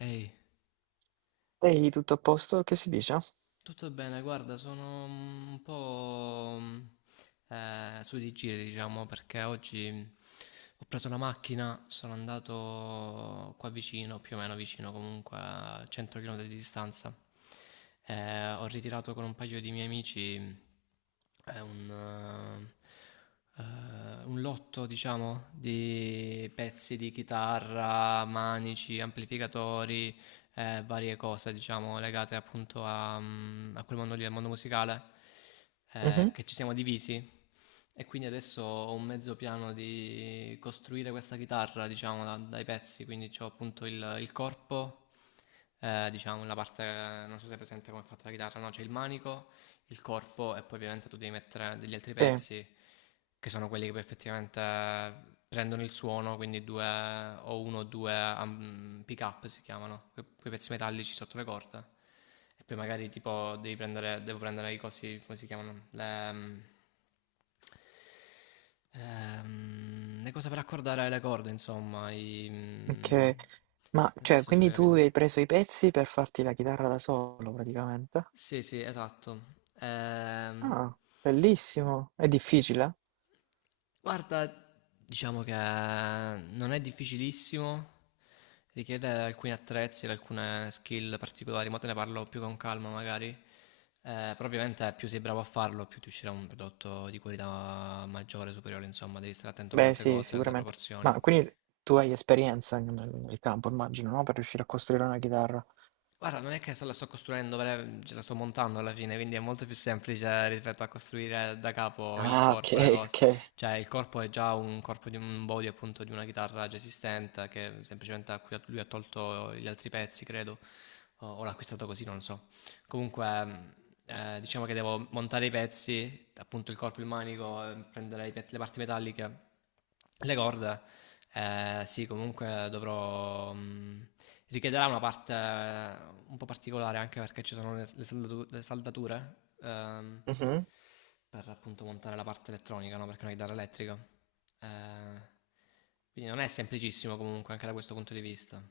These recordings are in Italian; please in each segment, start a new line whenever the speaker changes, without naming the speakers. Ehi,
Ehi, tutto a posto? Che si dice?
tutto bene, guarda, sono un po' su di giri, diciamo, perché oggi ho preso la macchina, sono andato qua vicino, più o meno vicino, comunque a 100 km di distanza. Ho ritirato con un paio di miei amici eh, un, un lotto, diciamo, di pezzi di chitarra, manici, amplificatori, varie cose, diciamo, legate appunto a quel mondo lì, al mondo musicale,
Mhm.
che ci siamo divisi. E quindi adesso ho un mezzo piano di costruire questa chitarra, diciamo, dai pezzi. Quindi ho appunto il corpo, diciamo la parte, non so se è presente come è fatta la chitarra, no? C'è il manico, il corpo e poi ovviamente tu devi mettere degli altri
Sì,
pezzi che sono quelli che poi effettivamente prendono il suono, quindi due o uno o due pick up si chiamano, quei pezzi metallici sotto le corde. E poi magari tipo devi prendere, devo prendere i cosi, come si chiamano? Le cose per accordare le corde, insomma,
ok. Ma, cioè,
penso che tu
quindi
abbia
tu hai
capito.
preso i pezzi per farti la chitarra da solo, praticamente?
Sì, sì, esatto. Ehm,
Ah, bellissimo. È difficile?
Guarda, diciamo che non è difficilissimo, richiede alcuni attrezzi, alcune skill particolari, ma te ne parlo più con calma magari. Però ovviamente più sei bravo a farlo, più ti uscirà un prodotto di qualità maggiore, superiore, insomma, devi stare attento a
Beh,
molte
sì,
cose, alle
sicuramente.
proporzioni.
Ma quindi tu hai esperienza nel campo, immagino, no? Per riuscire a costruire una chitarra.
Guarda, non è che se la sto costruendo, ce la sto montando alla fine, quindi è molto più semplice rispetto a costruire da capo il
Ah, ok,
corpo, le cose.
ok.
Cioè, il corpo è già un corpo di un body, appunto, di una chitarra già esistente, che semplicemente a cui lui ha tolto gli altri pezzi, credo, o l'ha acquistato così, non so. Comunque, diciamo che devo montare i pezzi, appunto il corpo, il manico, prendere i le parti metalliche, le corde. Eh, sì, comunque dovrò... mh, Richiederà una parte, un po' particolare anche perché ci sono le saldature, ehm,
Mhm.
per appunto montare la parte elettronica, no? Perché è una chitarra elettrica. Eh, quindi non è semplicissimo comunque anche da questo punto di vista.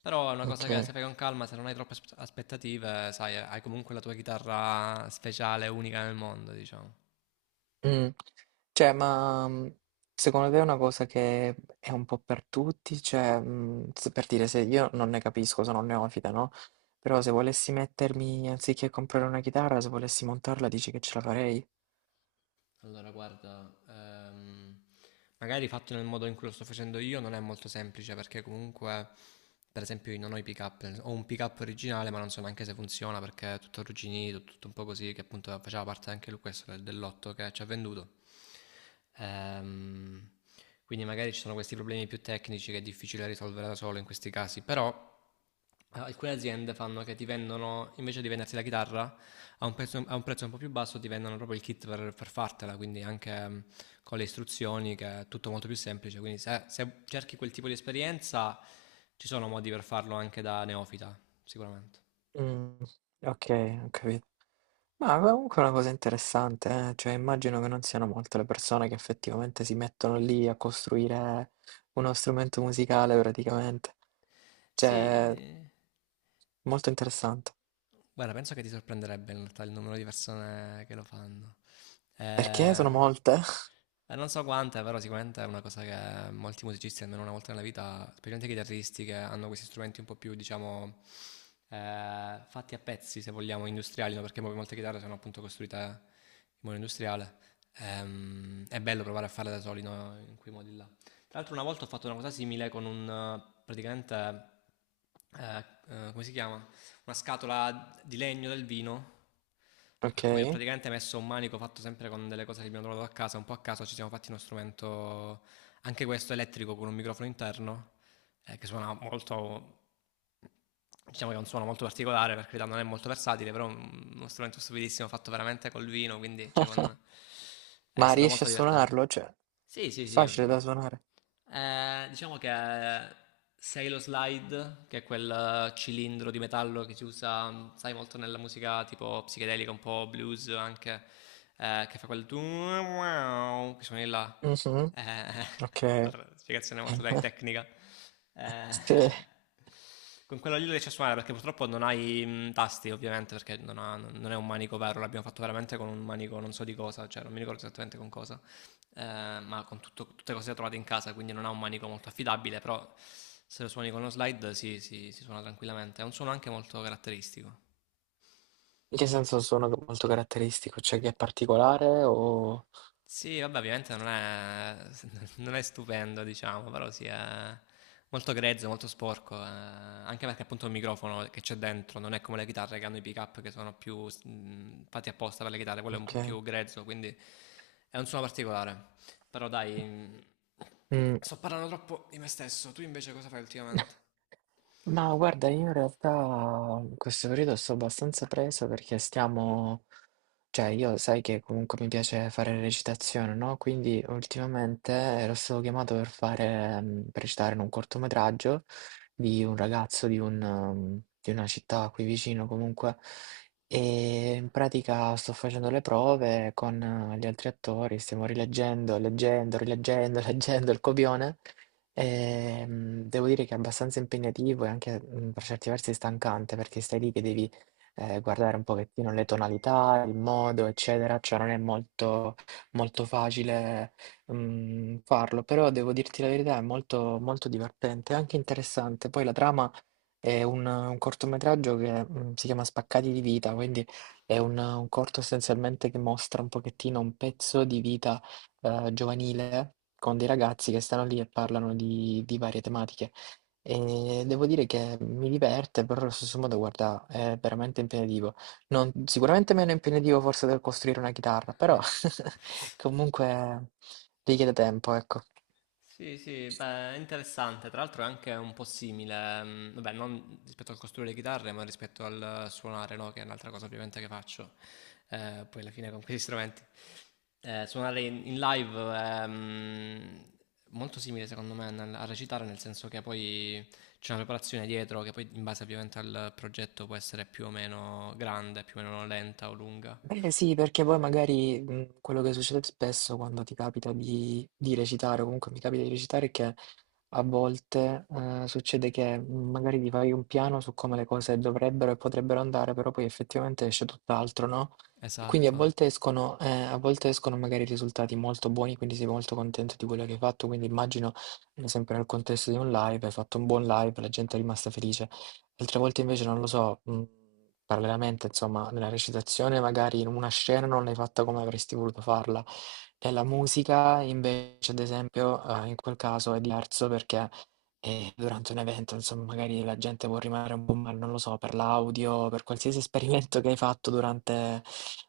Però è una
Ok.
cosa che se fai con calma, se non hai troppe aspettative, sai, hai comunque la tua chitarra speciale, unica nel mondo, diciamo.
Mm. Cioè, ma secondo te è una cosa che è un po' per tutti? Cioè, per dire, se io non ne capisco, sono un neofita, no? Però se volessi mettermi, anziché comprare una chitarra, se volessi montarla, dici che ce la farei?
Allora, guarda, magari fatto nel modo in cui lo sto facendo io non è molto semplice perché comunque, per esempio, io non ho i pick-up, ho un pick-up originale ma non so neanche se funziona perché è tutto arrugginito, tutto un po' così, che appunto faceva parte anche lui questo dell'otto che ci ha venduto. Ehm, quindi magari ci sono questi problemi più tecnici che è difficile risolvere da solo in questi casi, però, alcune aziende fanno che ti vendono, invece di venderti la chitarra, a un prezzo un po' più basso ti vendono proprio il kit per fartela, quindi anche, con le istruzioni, che è tutto molto più semplice, quindi se, se cerchi quel tipo di esperienza ci sono modi per farlo anche da neofita, sicuramente.
Mm, ok, ho capito. Ma comunque è una cosa interessante, eh? Cioè immagino che non siano molte le persone che effettivamente si mettono lì a costruire uno strumento musicale praticamente. Cioè,
Sì.
molto interessante.
Guarda, penso che ti sorprenderebbe in realtà il numero di persone che lo fanno.
Perché
Eh,
sono molte?
non so quante, però sicuramente è una cosa che molti musicisti, almeno una volta nella vita, specialmente i chitarristi che hanno questi strumenti un po' più, diciamo, fatti a pezzi, se vogliamo, industriali, no? Perché molte chitarre sono appunto costruite in modo industriale. È bello provare a farle da soli, no? In quei modi là. Tra l'altro una volta ho fatto una cosa simile con un, praticamente, eh, come si chiama? Una scatola di legno del vino a
Ok.
cui ho praticamente messo un manico fatto sempre con delle cose che abbiamo trovato a casa, un po' a caso ci siamo fatti uno strumento anche questo elettrico con un microfono interno, che suona molto, diciamo che è un suono molto particolare, per carità non è molto versatile, però è uno strumento stupidissimo fatto veramente col vino, quindi cioè, è
Ma
stato
riesci
molto
a
divertente.
suonarlo? Cioè,
Sì, sì,
è
sì.
facile
Mm.
da suonare.
Diciamo che sei lo slide, che è quel, cilindro di metallo che si usa, sai, molto nella musica tipo psichedelica, un po' blues anche, che fa quel tu wow, che suoni là.
Mhm.
Eh,
Ok.
L'altra spiegazione molto tecnica. Eh,
Sì.
con quello lì lo riesci a suonare perché purtroppo non hai, tasti, ovviamente, perché non è un manico vero, l'abbiamo fatto veramente con un manico non so di cosa, cioè non mi ricordo esattamente con cosa, ma con tutto, tutte cose trovate in casa, quindi non ha un manico molto affidabile, però se lo suoni con lo slide si suona tranquillamente. È un suono anche molto caratteristico.
In che senso un suono molto caratteristico? Cioè che è particolare o...
Sì, vabbè, ovviamente non è, non è stupendo, diciamo, però sì, è molto grezzo, molto sporco, anche perché appunto il microfono che c'è dentro non è come le chitarre che hanno i pick-up, che sono più, fatti apposta per le chitarre, quello è un po'
Ok.
più grezzo, quindi è un suono particolare. Però dai,
Mm.
sto parlando troppo di me stesso, tu invece cosa fai ultimamente?
Ma guarda, io in realtà in questo periodo sto abbastanza preso perché stiamo, cioè io sai che comunque mi piace fare recitazione, no? Quindi ultimamente ero stato chiamato per recitare in un cortometraggio di un ragazzo di una città qui vicino comunque e in pratica sto facendo le prove con gli altri attori, stiamo rileggendo, leggendo, rileggendo, leggendo il copione. Devo dire che è abbastanza impegnativo e anche, per certi versi stancante, perché stai lì che devi, guardare un pochettino le tonalità, il modo, eccetera, cioè non è molto molto facile, farlo, però devo dirti la verità è molto molto divertente, anche interessante. Poi la trama è un cortometraggio che si chiama Spaccati di vita, quindi è un corto essenzialmente che mostra un pochettino un pezzo di vita giovanile con dei ragazzi che stanno lì e parlano di varie tematiche. E devo dire che mi diverte, però allo stesso modo, guarda, è veramente impegnativo. Sicuramente meno impegnativo forse del costruire una chitarra, però comunque richiede tempo, ecco.
Sì, sì, beh, è interessante. Tra l'altro è anche un po' simile, vabbè, non rispetto al costruire le chitarre, ma rispetto al suonare, no? Che è un'altra cosa ovviamente che faccio. Poi alla fine con questi strumenti. Suonare in live è, molto simile secondo me a recitare, nel senso che poi c'è una preparazione dietro che poi in base ovviamente al progetto può essere più o meno grande, più o meno lenta o lunga.
Eh sì, perché poi magari quello che succede spesso quando ti capita di recitare, o comunque mi capita di recitare, è che a volte succede che magari ti fai un piano su come le cose dovrebbero e potrebbero andare, però poi effettivamente esce tutt'altro, no? E quindi a
Esatto.
volte escono, eh, a volte escono magari risultati molto buoni, quindi sei molto contento di quello che hai fatto, quindi immagino, sempre nel contesto di un live, hai fatto un buon live, la gente è rimasta felice. Altre volte invece non lo so, parallelamente insomma nella recitazione magari in una scena non l'hai fatta come avresti voluto farla. Nella musica invece ad esempio, in quel caso è diverso perché, durante un evento insomma magari la gente può rimanere un po' male, non lo so, per l'audio, per qualsiasi esperimento che hai fatto durante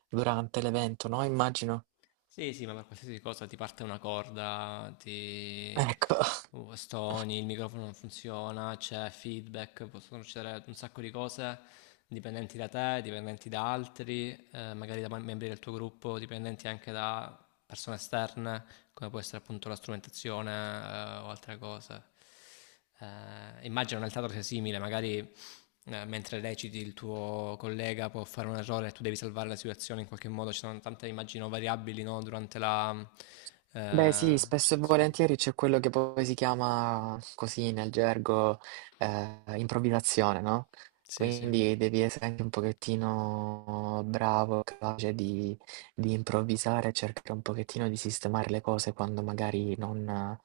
durante l'evento, no, immagino.
Sì, sì, ma per qualsiasi cosa ti parte una corda, ti,
Ecco.
stoni, il microfono non funziona, c'è feedback, possono succedere un sacco di cose dipendenti da te, dipendenti da altri, magari da membri del tuo gruppo, dipendenti anche da persone esterne, come può essere appunto la strumentazione, o altre cose. Immagino nel teatro sia simile, magari, mentre reciti il tuo collega può fare un errore e tu devi salvare la situazione in qualche modo, ci sono tante immagino variabili, no, durante la,
Beh sì, spesso e
recitazione.
volentieri c'è quello che poi si chiama così nel gergo improvvisazione, no?
Sì, sì.
Quindi devi essere anche un pochettino bravo, capace di improvvisare, cercare un pochettino di sistemare le cose quando magari non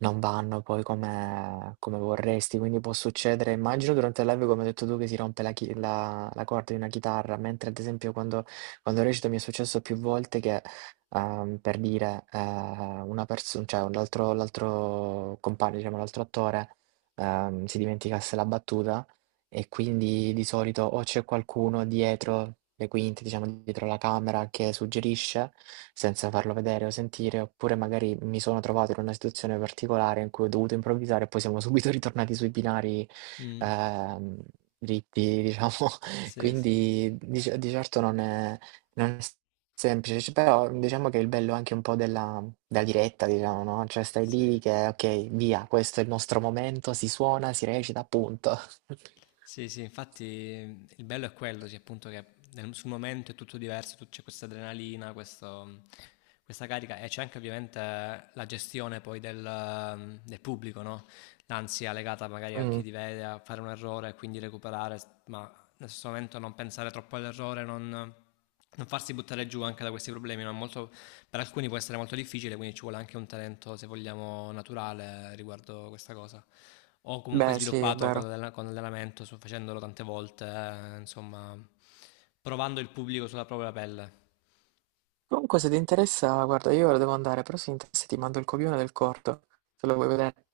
non vanno poi come vorresti, quindi può succedere immagino durante il live come hai detto tu che si rompe la corda di una chitarra, mentre ad esempio quando recito mi è successo più volte che, per dire, una perso cioè un l'altro l'altro compagno, diciamo l'altro attore, si dimenticasse la battuta e quindi di solito o c'è qualcuno dietro le quinte, diciamo dietro la camera che suggerisce senza farlo vedere o sentire, oppure magari mi sono trovato in una situazione particolare in cui ho dovuto improvvisare e poi siamo subito ritornati sui binari,
Mm.
ehm, dritti, diciamo.
Sì, sì,
Quindi di certo non è semplice, cioè, però diciamo che il bello è anche un po' della diretta, diciamo, no? Cioè stai
sì.
lì che ok, via, questo è il nostro momento, si suona, si recita, punto.
Sì, sì, infatti il bello è quello, sì, appunto che sul momento è tutto diverso, c'è questa adrenalina, questa carica e c'è anche ovviamente la gestione poi del, del pubblico, no? L'ansia legata magari a chi
Mm.
ti vede, a fare un errore e quindi recuperare, ma nel stesso momento non pensare troppo all'errore, non farsi buttare giù anche da questi problemi, no? Per alcuni può essere molto difficile, quindi ci vuole anche un talento, se vogliamo, naturale riguardo questa cosa. Ho comunque
Beh, sì, è
sviluppato con
vero.
l'allenamento, facendolo tante volte, insomma, provando il pubblico sulla propria pelle.
Comunque, se ti interessa, guarda, io ora devo andare, però se ti interessa ti mando il copione del corto, se lo vuoi vedere.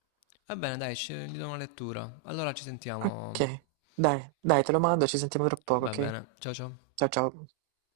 Va bene, dai, gli do una lettura. Allora ci
Ok,
sentiamo.
dai, dai, te lo mando, ci sentiamo tra poco,
Va
ok?
bene, ciao ciao.
Ciao ciao.